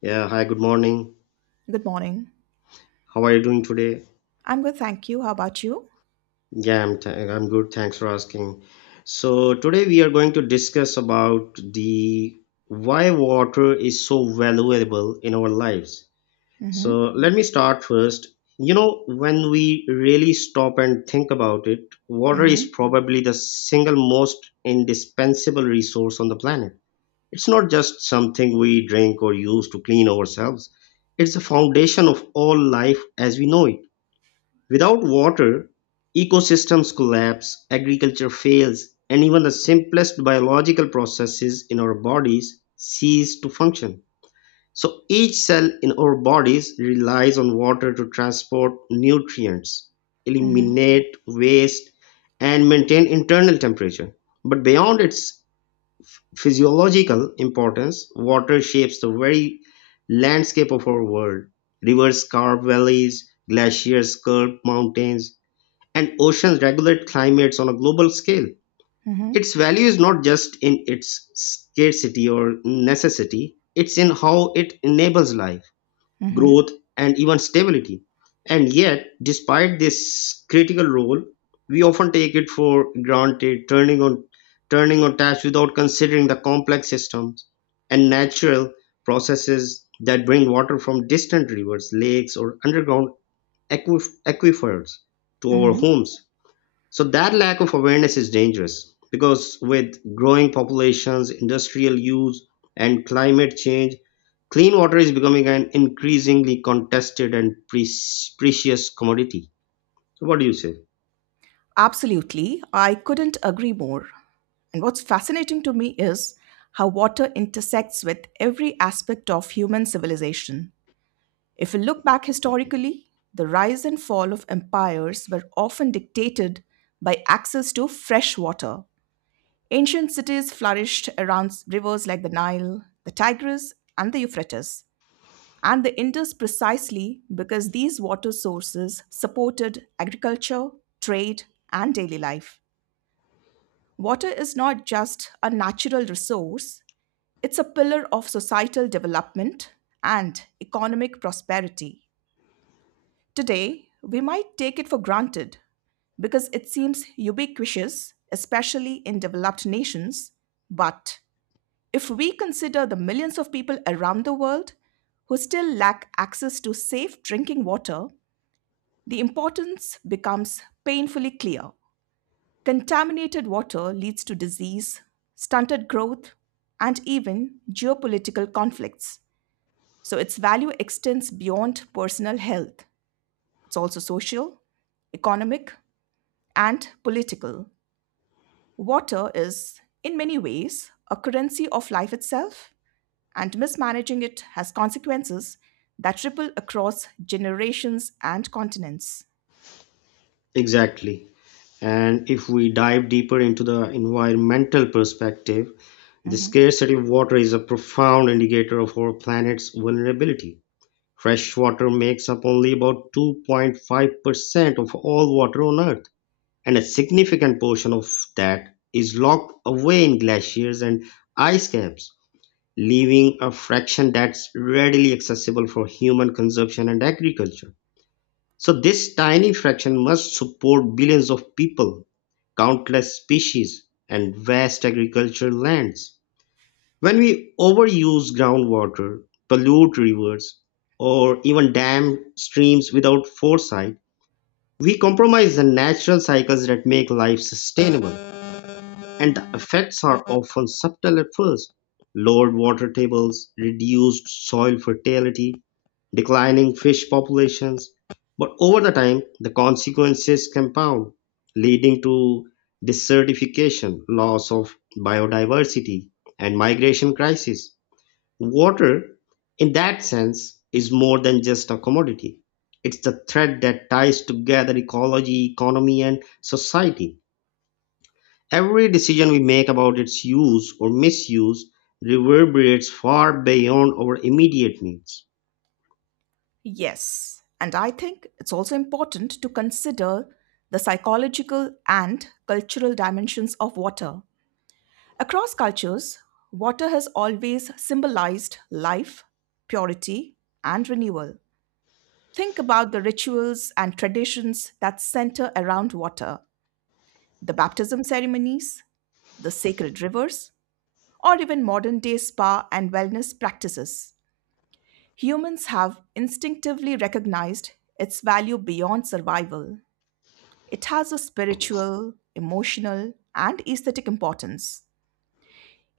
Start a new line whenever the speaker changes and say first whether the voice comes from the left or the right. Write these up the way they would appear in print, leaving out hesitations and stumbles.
left: Yeah, hi, good morning.
right: Good morning.
left: How are you doing today?
right: I'm good, thank you. How about you?
left: Yeah, I'm I'm good. Thanks for asking. So, today we are going to discuss about the why water is so valuable in our lives. So,
right: Mm-hmm.
left: let me start first. When we really stop and think about it, water is
right: Mm-hmm.
left: probably the single most indispensable resource on the planet. It's not just something we drink or use to clean ourselves. It's the foundation of all life as we know it. Without water, ecosystems collapse, agriculture fails, and even the simplest biological processes in our bodies cease to function. So each cell in our bodies relies on water to transport nutrients,
right: Mm-hmm.
left: eliminate waste, and maintain internal temperature. But beyond its physiological importance, water shapes the very landscape of our world. Rivers carve valleys, glaciers sculpt mountains, and oceans regulate climates on a global scale.
right: Mm-hmm.
left: Its value is not just in its scarcity or necessity, it's in how it enables life,
right: Mm-hmm.
left: growth, and even stability. And yet, despite this critical role, we often take it for granted, turning on taps without considering the complex systems and natural processes that bring water from distant rivers, lakes, or underground aquifers to our
right: Mm-hmm.
left: homes. So that lack of awareness is dangerous because with growing populations, industrial use, and climate change, clean water is becoming an increasingly contested and precious commodity. So what do you say?
right: Absolutely. I couldn't agree more. And what's fascinating to me is how water intersects with every aspect of human civilization. If we look back historically, the rise and fall of empires were often dictated by access to fresh water. Ancient cities flourished around rivers like the Nile, the Tigris, and the Euphrates, and the Indus precisely because these water sources supported agriculture, trade, and daily life. Water is not just a natural resource, it's a pillar of societal development and economic prosperity. Today, we might take it for granted because it seems ubiquitous, especially in developed nations. But if we consider the millions of people around the world who still lack access to safe drinking water, the importance becomes painfully clear. Contaminated water leads to disease, stunted growth, and even geopolitical conflicts. So its value extends beyond personal health. It's also social, economic, and political. Water is, in many ways, a currency of life itself, and mismanaging it has consequences that ripple across generations and continents.
left: Exactly. And if we dive deeper into the environmental perspective, the
right: Mhm.
left: scarcity of water is a profound indicator of our planet's vulnerability. Fresh water makes up only about 2.5% of all water on Earth, and a significant portion of that is locked away in glaciers and ice caps, leaving a fraction that's readily accessible for human consumption and agriculture. So this tiny fraction must support billions of people, countless species, and vast agricultural lands. When we overuse groundwater, pollute rivers, or even dam streams without foresight, we compromise the natural cycles that make life sustainable. And the effects are often subtle at first: lowered water tables, reduced soil fertility, declining fish populations. But over the time, the consequences compound, leading to desertification, loss of biodiversity, and migration crisis. Water, in that sense, is more than just a commodity. It's the thread that ties together ecology, economy, and society. Every decision we make about its use or misuse reverberates far beyond our immediate needs.
right: Yes, and I think it's also important to consider the psychological and cultural dimensions of water. Across cultures, water has always symbolized life, purity, and renewal. Think about the rituals and traditions that center around water, the baptism ceremonies, the sacred rivers, or even modern day spa and wellness practices. Humans have instinctively recognized its value beyond survival. It has a spiritual, emotional, and aesthetic importance.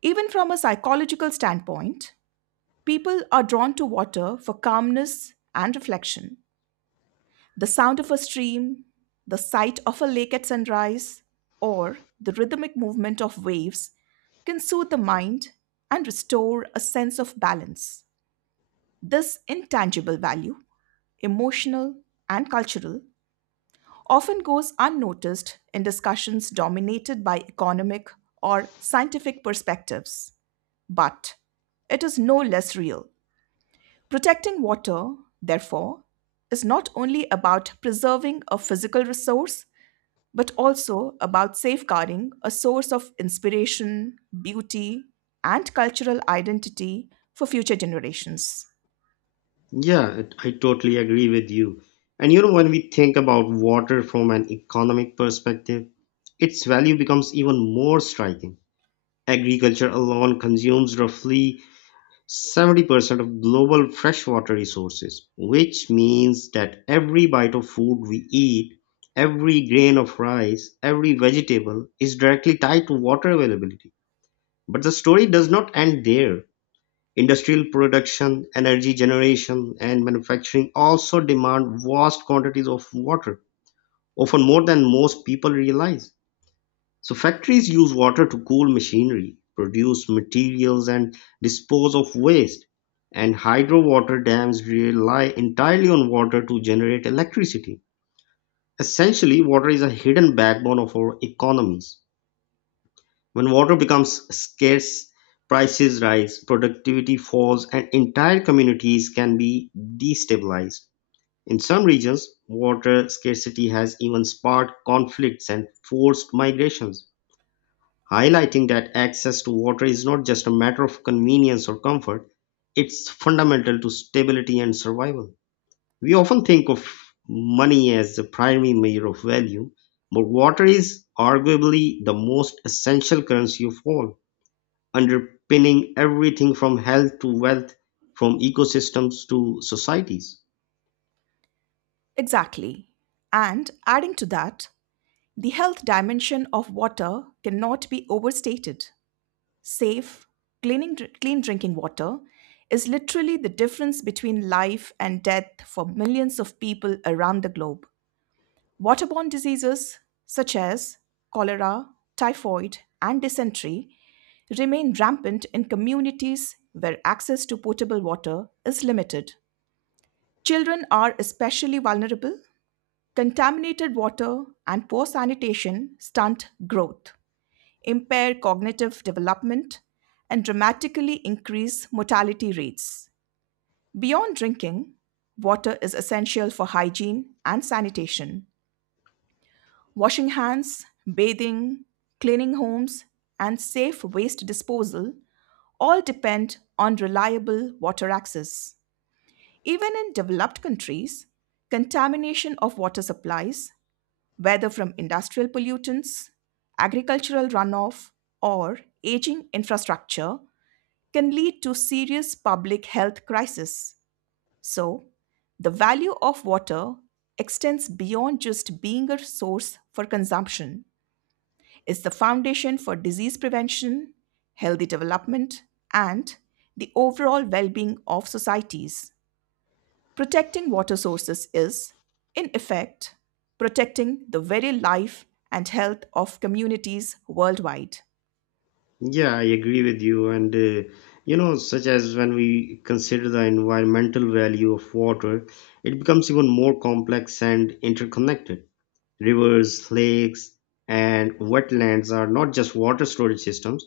right: Even from a psychological standpoint, people are drawn to water for calmness and reflection. The sound of a stream, the sight of a lake at sunrise, or the rhythmic movement of waves can soothe the mind and restore a sense of balance. This intangible value, emotional and cultural, often goes unnoticed in discussions dominated by economic or scientific perspectives. But it is no less real. Protecting water, therefore, is not only about preserving a physical resource, but also about safeguarding a source of inspiration, beauty, and cultural identity for future generations.
left: Yeah, I totally agree with you. And when we think about water from an economic perspective, its value becomes even more striking. Agriculture alone consumes roughly 70% of global freshwater resources, which means that every bite of food we eat, every grain of rice, every vegetable is directly tied to water availability. But the story does not end there. Industrial production, energy generation, and manufacturing also demand vast quantities of water, often more than most people realize. So factories use water to cool machinery, produce materials, and dispose of waste. And hydro water dams rely entirely on water to generate electricity. Essentially, water is a hidden backbone of our economies. When water becomes scarce, prices rise, productivity falls, and entire communities can be destabilized. In some regions, water scarcity has even sparked conflicts and forced migrations, highlighting that access to water is not just a matter of convenience or comfort, it's fundamental to stability and survival. We often think of money as the primary measure of value, but water is arguably the most essential currency of all, underpinning everything from health to wealth, from ecosystems to societies.
right: Exactly. And adding to that, the health dimension of water cannot be overstated. Safe, Clean drinking water is literally the difference between life and death for millions of people around the globe. Waterborne diseases such as cholera, typhoid, and dysentery remain rampant in communities where access to potable water is limited. Children are especially vulnerable. Contaminated water and poor sanitation stunt growth, impair cognitive development, and dramatically increase mortality rates. Beyond drinking, water is essential for hygiene and sanitation. Washing hands, bathing, cleaning homes, and safe waste disposal all depend on reliable water access. Even in developed countries, contamination of water supplies, whether from industrial pollutants, agricultural runoff, or aging infrastructure, can lead to serious public health crisis. So, the value of water extends beyond just being a source for consumption is the foundation for disease prevention, healthy development, and the overall well being of societies. Protecting water sources is, in effect, protecting the very life and health of communities worldwide.
left: Yeah, I agree with you. And, such as when we consider the environmental value of water, it becomes even more complex and interconnected. Rivers, lakes, and wetlands are not just water storage systems,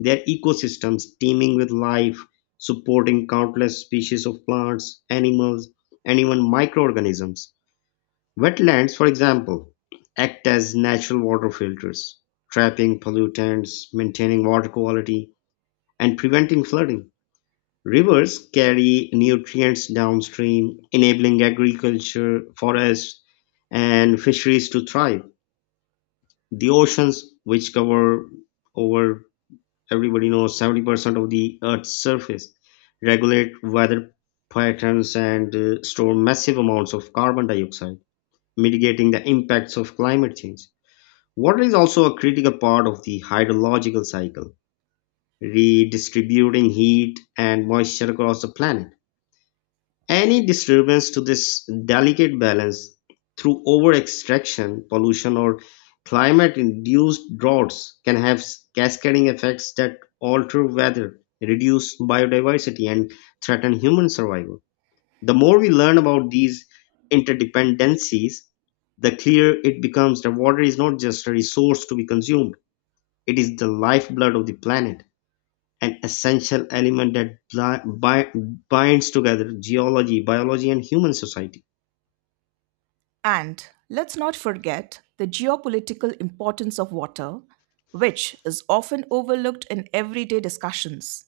left: they are ecosystems teeming with life, supporting countless species of plants, animals, and even microorganisms. Wetlands, for example, act as natural water filters, trapping pollutants, maintaining water quality, and preventing flooding. Rivers carry nutrients downstream, enabling agriculture, forests, and fisheries to thrive. The oceans, which cover over, everybody knows, 70% of the Earth's surface, regulate weather patterns and store massive amounts of carbon dioxide, mitigating the impacts of climate change. Water is also a critical part of the hydrological cycle, redistributing heat and moisture across the planet. Any disturbance to this delicate balance through over-extraction, pollution, or climate induced droughts can have cascading effects that alter weather, reduce biodiversity, and threaten human survival. The more we learn about these interdependencies, the clearer it becomes that water is not just a resource to be consumed, it is the lifeblood of the planet, an essential element that binds together geology, biology, and human society.
right: And let's not forget the geopolitical importance of water, which is often overlooked in everyday discussions.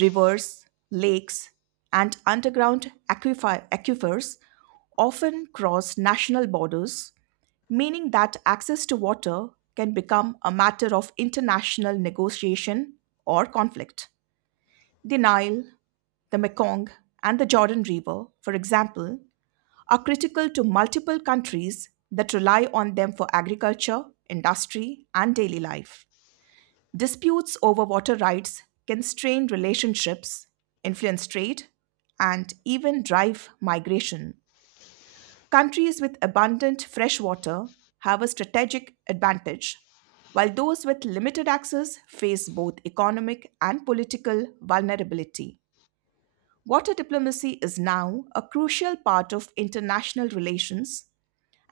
right: Rivers, lakes, and underground aquifers often cross national borders, meaning that access to water can become a matter of international negotiation or conflict. The Nile, the Mekong, and the Jordan River, for example, are critical to multiple countries that rely on them for agriculture, industry, and daily life. Disputes over water rights can strain relationships, influence trade, and even drive migration. Countries with abundant fresh water have a strategic advantage, while those with limited access face both economic and political vulnerability. Water diplomacy is now a crucial part of international relations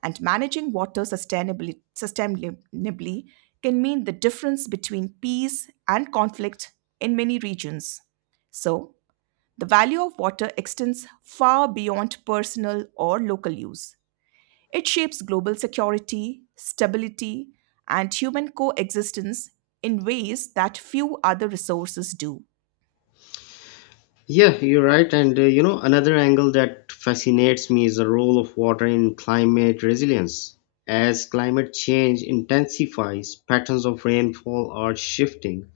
right: and managing water sustainably can mean the difference between peace and conflict in many regions. So, the value of water extends far beyond personal or local use. It shapes global security, stability, and human coexistence in ways that few other resources do.
left: Yeah, you're right. And another angle that fascinates me is the role of water in climate resilience. As climate change intensifies, patterns of rainfall are shifting,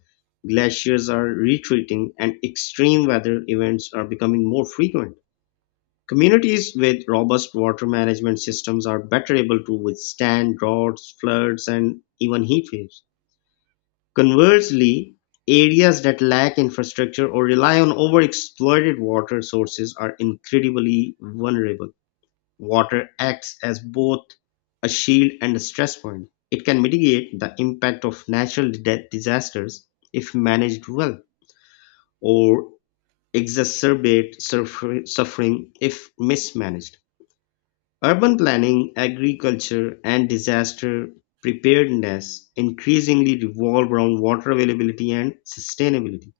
left: glaciers are retreating, and extreme weather events are becoming more frequent. Communities with robust water management systems are better able to withstand droughts, floods, and even heat waves. Conversely, areas that lack infrastructure or rely on overexploited water sources are incredibly vulnerable. Water acts as both a shield and a stress point. It can mitigate the impact of natural disasters if managed well, or exacerbate suffering if mismanaged. Urban planning, agriculture, and disaster preparedness increasingly revolve around water availability and sustainability.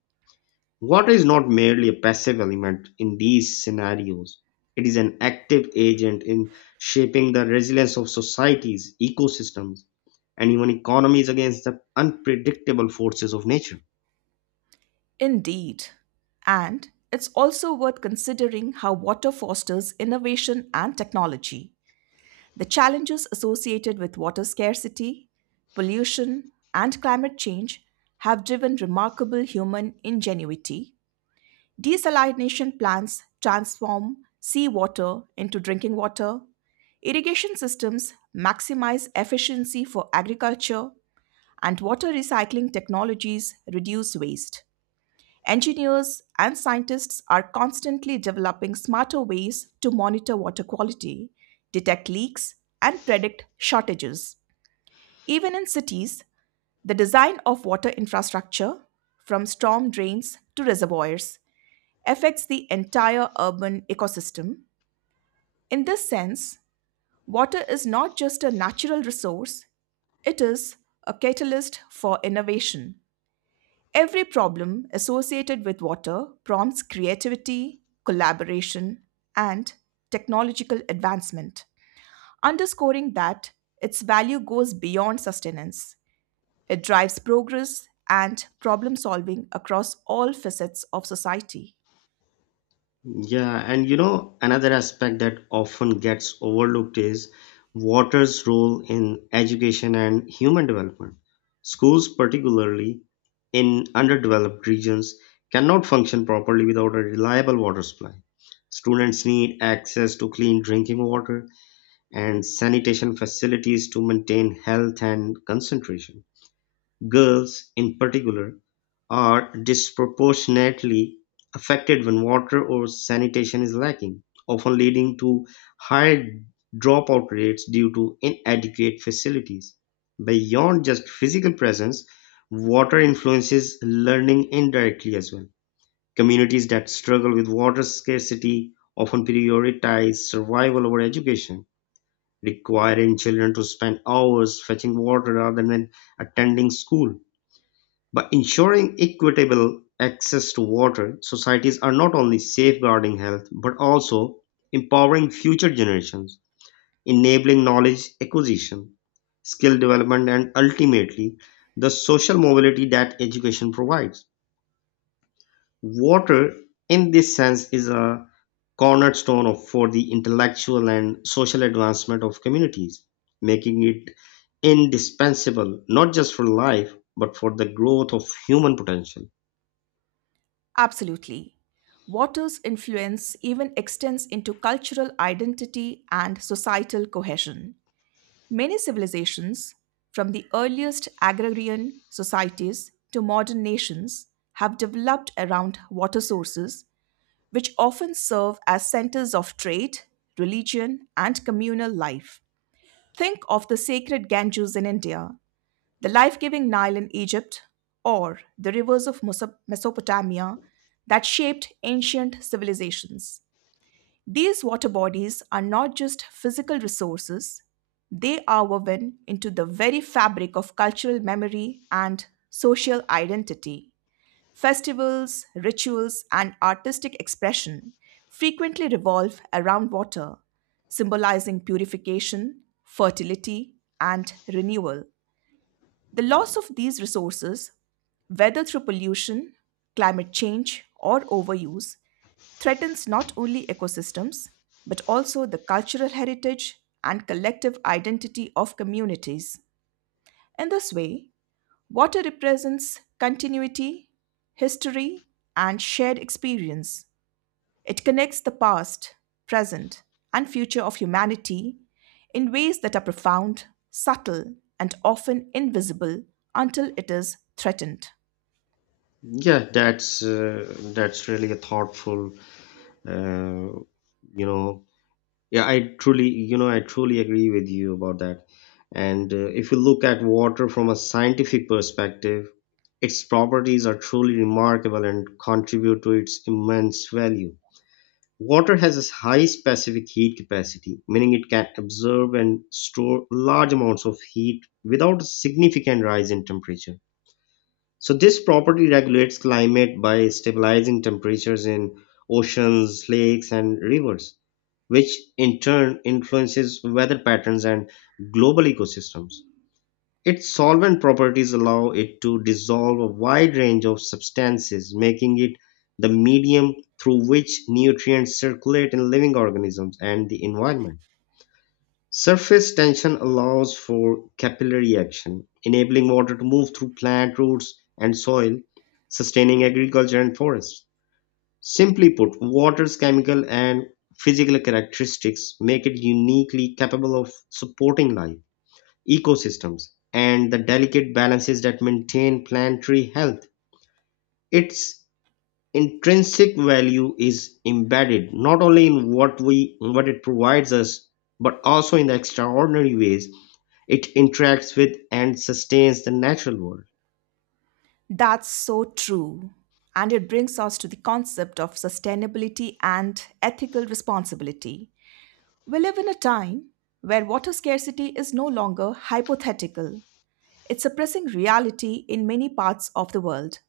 left: Water is not merely a passive element in these scenarios, it is an active agent in shaping the resilience of societies, ecosystems, and even economies against the unpredictable forces of nature.
right: Indeed. And it's also worth considering how water fosters innovation and technology. The challenges associated with water scarcity, pollution, and climate change have driven remarkable human ingenuity. Desalination plants transform seawater into drinking water. Irrigation systems maximize efficiency for agriculture, and water recycling technologies reduce waste. Engineers and scientists are constantly developing smarter ways to monitor water quality, detect leaks, and predict shortages. Even in cities, the design of water infrastructure, from storm drains to reservoirs, affects the entire urban ecosystem. In this sense, water is not just a natural resource, it is a catalyst for innovation. Every problem associated with water prompts creativity, collaboration, and technological advancement, underscoring that its value goes beyond sustenance. It drives progress and problem solving across all facets of society.
left: Yeah, and another aspect that often gets overlooked is water's role in education and human development. Schools, particularly in underdeveloped regions, cannot function properly without a reliable water supply. Students need access to clean drinking water and sanitation facilities to maintain health and concentration. Girls, in particular, are disproportionately affected when water or sanitation is lacking, often leading to higher dropout rates due to inadequate facilities. Beyond just physical presence, water influences learning indirectly as well. Communities that struggle with water scarcity often prioritize survival over education, requiring children to spend hours fetching water rather than attending school. By ensuring equitable access to water, societies are not only safeguarding health but also empowering future generations, enabling knowledge acquisition, skill development, and ultimately the social mobility that education provides. Water, in this sense, is a cornerstone for the intellectual and social advancement of communities, making it indispensable not just for life but for the growth of human potential.
right: Absolutely. Water's influence even extends into cultural identity and societal cohesion. Many civilizations, from the earliest agrarian societies to modern nations, have developed around water sources, which often serve as centers of trade, religion, and communal life. Think of the sacred Ganges in India, the life giving Nile in Egypt, or the rivers of Mesopotamia that shaped ancient civilizations. These water bodies are not just physical resources, they are woven into the very fabric of cultural memory and social identity. Festivals, rituals, and artistic expression frequently revolve around water, symbolizing purification, fertility, and renewal. The loss of these resources, whether through pollution, climate change, or overuse, threatens not only ecosystems, but also the cultural heritage and collective identity of communities. In this way, water represents continuity, history, and shared experience. It connects the past, present, and future of humanity in ways that are profound, subtle, and often invisible until it is threatened.
left: Yeah, that's really a thoughtful, uh, you know. Yeah, I truly agree with you about that. And if you look at water from a scientific perspective, its properties are truly remarkable and contribute to its immense value. Water has a high specific heat capacity, meaning it can absorb and store large amounts of heat without a significant rise in temperature. So this property regulates climate by stabilizing temperatures in oceans, lakes, and rivers, which in turn influences weather patterns and global ecosystems. Its solvent properties allow it to dissolve a wide range of substances, making it the medium through which nutrients circulate in living organisms and the environment. Surface tension allows for capillary action, enabling water to move through plant roots and soil, sustaining agriculture and forests. Simply put, water's chemical and physical characteristics make it uniquely capable of supporting life, ecosystems, and the delicate balances that maintain planetary health. Its intrinsic value is embedded not only in what it provides us, but also in the extraordinary ways it interacts with and sustains the natural world.
right: That's so true. And it brings us to the concept of sustainability and ethical responsibility. We live in a time where water scarcity is no longer hypothetical, it's a pressing reality in many parts of the world.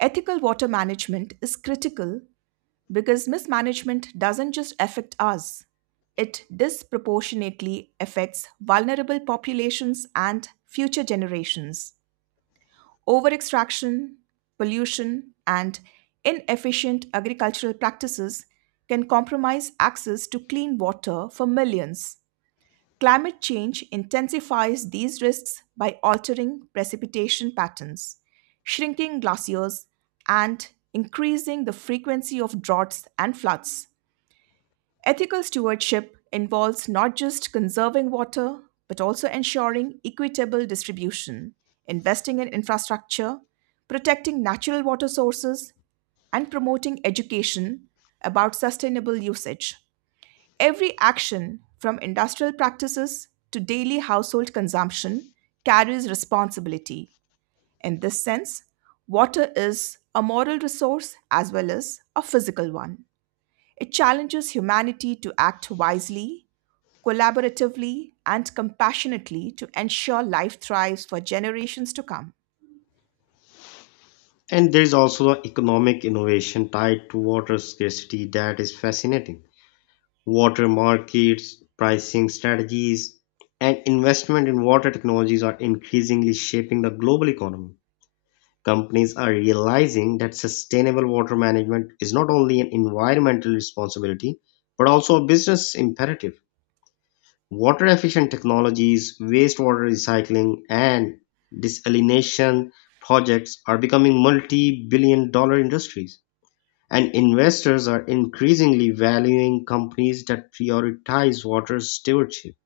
right: Ethical water management is critical because mismanagement doesn't just affect us, it disproportionately affects vulnerable populations and future generations. Over extraction, pollution, and inefficient agricultural practices can compromise access to clean water for millions. Climate change intensifies these risks by altering precipitation patterns, shrinking glaciers, and increasing the frequency of droughts and floods. Ethical stewardship involves not just conserving water, but also ensuring equitable distribution, investing in infrastructure, protecting natural water sources, and promoting education about sustainable usage. Every action, from industrial practices to daily household consumption, carries responsibility. In this sense, water is a moral resource as well as a physical one. It challenges humanity to act wisely, collaboratively, and compassionately to ensure life thrives for generations to come.
left: And there's also a economic innovation tied to water scarcity that is fascinating. Water markets, pricing strategies, and investment in water technologies are increasingly shaping the global economy. Companies are realizing that sustainable water management is not only an environmental responsibility, but also a business imperative. Water efficient technologies, wastewater recycling, and desalination projects are becoming multi billion-dollar industries. And investors are increasingly valuing companies that prioritize water stewardship.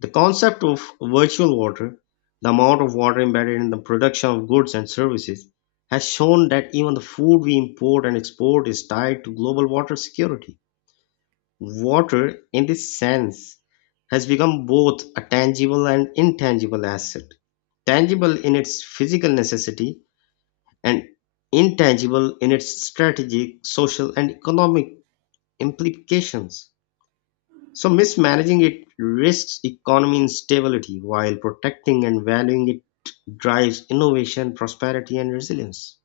left: The concept of virtual water, the amount of water embedded in the production of goods and services, has shown that even the food we import and export is tied to global water security. Water, in this sense, has become both a tangible and intangible asset. Tangible in its physical necessity, and intangible in its strategic, social, and economic implications. So mismanaging it risks economy instability, while protecting and valuing it drives innovation, prosperity, and resilience.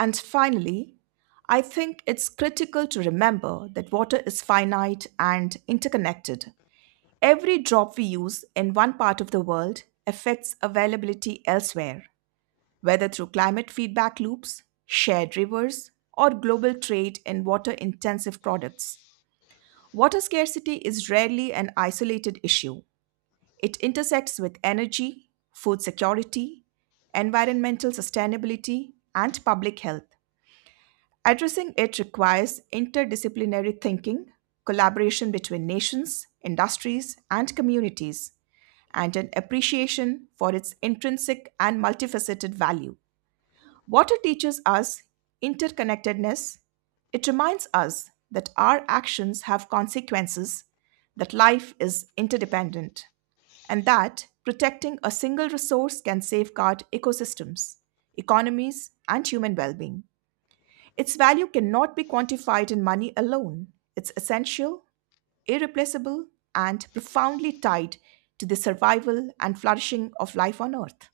right: And finally, I think it's critical to remember that water is finite and interconnected. Every drop we use in one part of the world affects availability elsewhere, whether through climate feedback loops, shared rivers, or global trade in water intensive products. Water scarcity is rarely an isolated issue. It intersects with energy, food security, environmental sustainability, and public health. Addressing it requires interdisciplinary thinking, collaboration between nations, industries, and communities, and an appreciation for its intrinsic and multifaceted value. Water teaches us interconnectedness. It reminds us that our actions have consequences, that life is interdependent, and that protecting a single resource can safeguard ecosystems, economies, and human well being. Its value cannot be quantified in money alone. It's essential, irreplaceable, and profoundly tied to the survival and flourishing of life on Earth.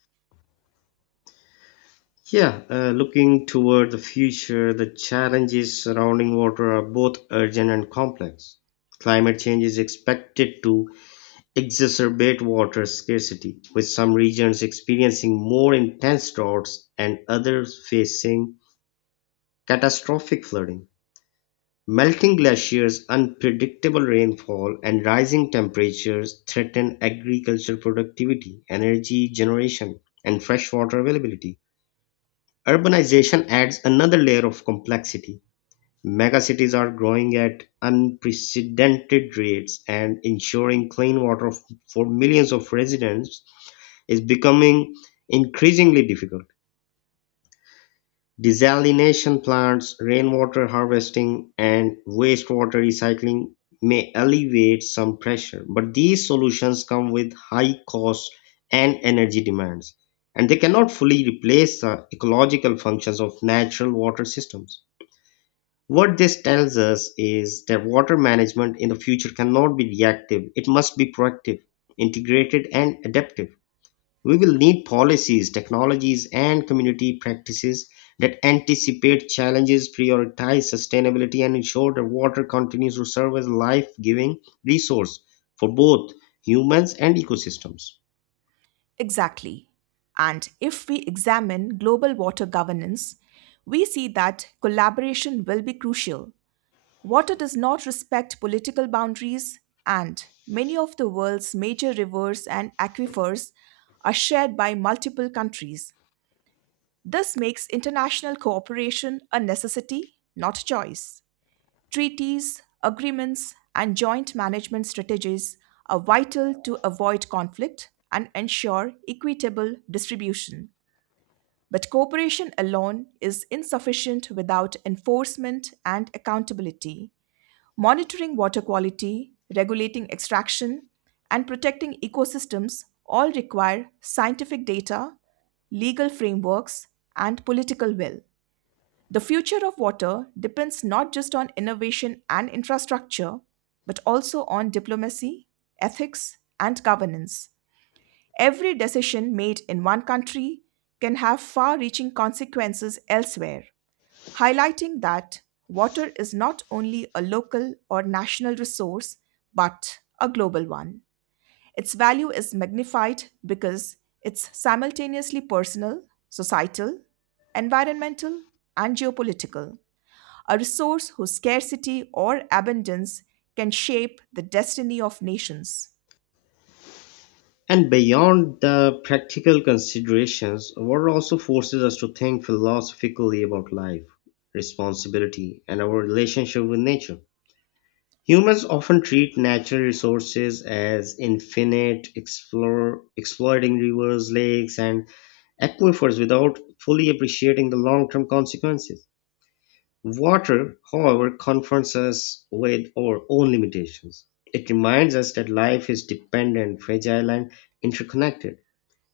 left: Yeah, looking toward the future, the challenges surrounding water are both urgent and complex. Climate change is expected to exacerbate water scarcity, with some regions experiencing more intense droughts and others facing catastrophic flooding. Melting glaciers, unpredictable rainfall, and rising temperatures threaten agricultural productivity, energy generation, and freshwater availability. Urbanization adds another layer of complexity. Megacities are growing at unprecedented rates, and ensuring clean water for millions of residents is becoming increasingly difficult. Desalination plants, rainwater harvesting, and wastewater recycling may alleviate some pressure, but these solutions come with high costs and energy demands, and they cannot fully replace the ecological functions of natural water systems. What this tells us is that water management in the future cannot be reactive, it must be proactive, integrated, and adaptive. We will need policies, technologies, and community practices that anticipate challenges, prioritize sustainability, and ensure that water continues to serve as a life giving resource for both humans and ecosystems.
right: Exactly. And if we examine global water governance, we see that collaboration will be crucial. Water does not respect political boundaries, and many of the world's major rivers and aquifers are shared by multiple countries. This makes international cooperation a necessity, not a choice. Treaties, agreements, and joint management strategies are vital to avoid conflict and ensure equitable distribution. But cooperation alone is insufficient without enforcement and accountability. Monitoring water quality, regulating extraction, and protecting ecosystems all require scientific data, legal frameworks, and political will. The future of water depends not just on innovation and infrastructure, but also on diplomacy, ethics, and governance. Every decision made in one country can have far reaching consequences elsewhere, highlighting that water is not only a local or national resource, but a global one. Its value is magnified because it's simultaneously personal, societal, environmental, and geopolitical a resource whose scarcity or abundance can shape the destiny of nations.
left: And beyond the practical considerations, water also forces us to think philosophically about life, responsibility, and our relationship with nature. Humans often treat natural resources as infinite, explore, exploiting rivers, lakes, and aquifers without fully appreciating the long term consequences. Water, however, confronts us with our own limitations. It reminds us that life is dependent, fragile, and interconnected.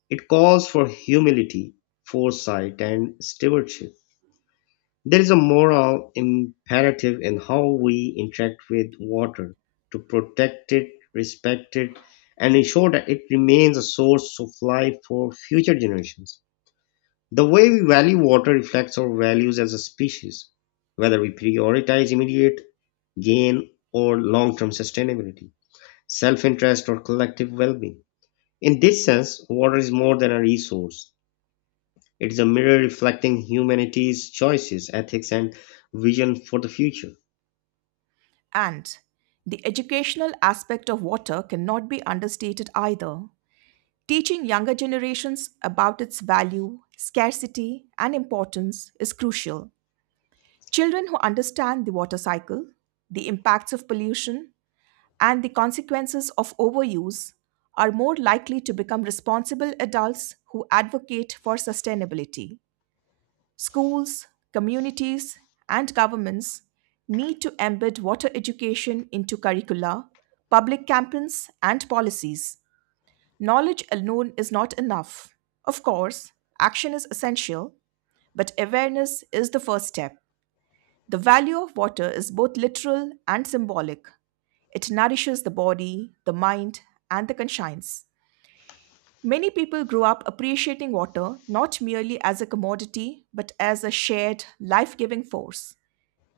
left: It calls for humility, foresight, and stewardship. There is a moral imperative in how we interact with water, to protect it, respect it, and ensure that it remains a source of life for future generations. The way we value water reflects our values as a species, whether we prioritize immediate gain or long term sustainability, self interest, or collective well being. In this sense, water is more than a resource. It is a mirror reflecting humanity's choices, ethics, and vision for the future.
right: And the educational aspect of water cannot be understated either. Teaching younger generations about its value, scarcity, and importance is crucial. Children who understand the water cycle, the impacts of pollution, and the consequences of overuse are more likely to become responsible adults who advocate for sustainability. Schools, communities, and governments need to embed water education into curricula, public campaigns, and policies. Knowledge alone is not enough. Of course, action is essential, but awareness is the first step. The value of water is both literal and symbolic. It nourishes the body, the mind, and the conscience. Many people grow up appreciating water not merely as a commodity, but as a shared, life giving force.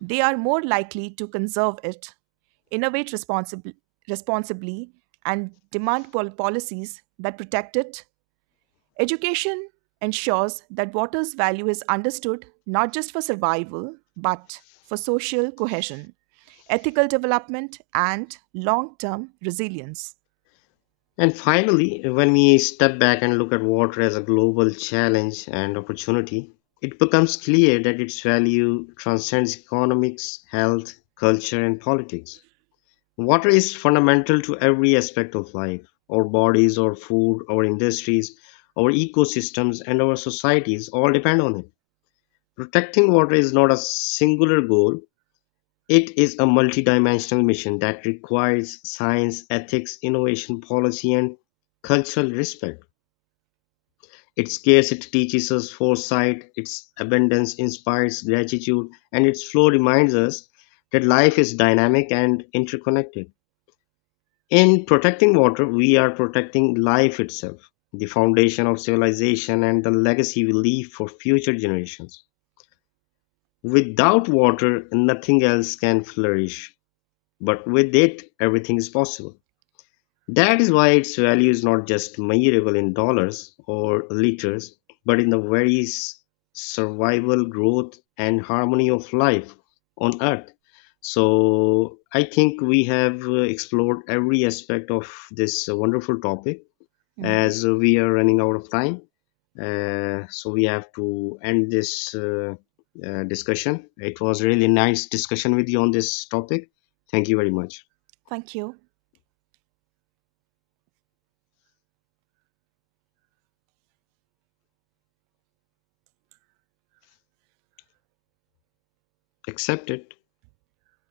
right: They are more likely to conserve it, innovate responsibly, and demand policies that protect it. Education ensures that water's value is understood not just for survival, but for social cohesion, ethical development, and long term resilience.
left: And finally, when we step back and look at water as a global challenge and opportunity, it becomes clear that its value transcends economics, health, culture, and politics. Water is fundamental to every aspect of life: our bodies, our food, our industries, our ecosystems, and our societies all depend on it. Protecting water is not a singular goal, it is a multidimensional mission that requires science, ethics, innovation, policy, and cultural respect. Its scarcity teaches us foresight, its abundance inspires gratitude, and its flow reminds us that life is dynamic and interconnected. In protecting water, we are protecting life itself, the foundation of civilization and the legacy we leave for future generations. Without water, nothing else can flourish, but with it, everything is possible. That is why its value is not just measurable in dollars or liters, but in the very survival, growth, and harmony of life on Earth. So, I think we have explored every aspect of this wonderful topic,
right: Hmm.
left: as we are running out of time. So, we have to end this discussion. It was really nice discussion with you on this topic. Thank you very much.
right: Thank you.
left: Accepted.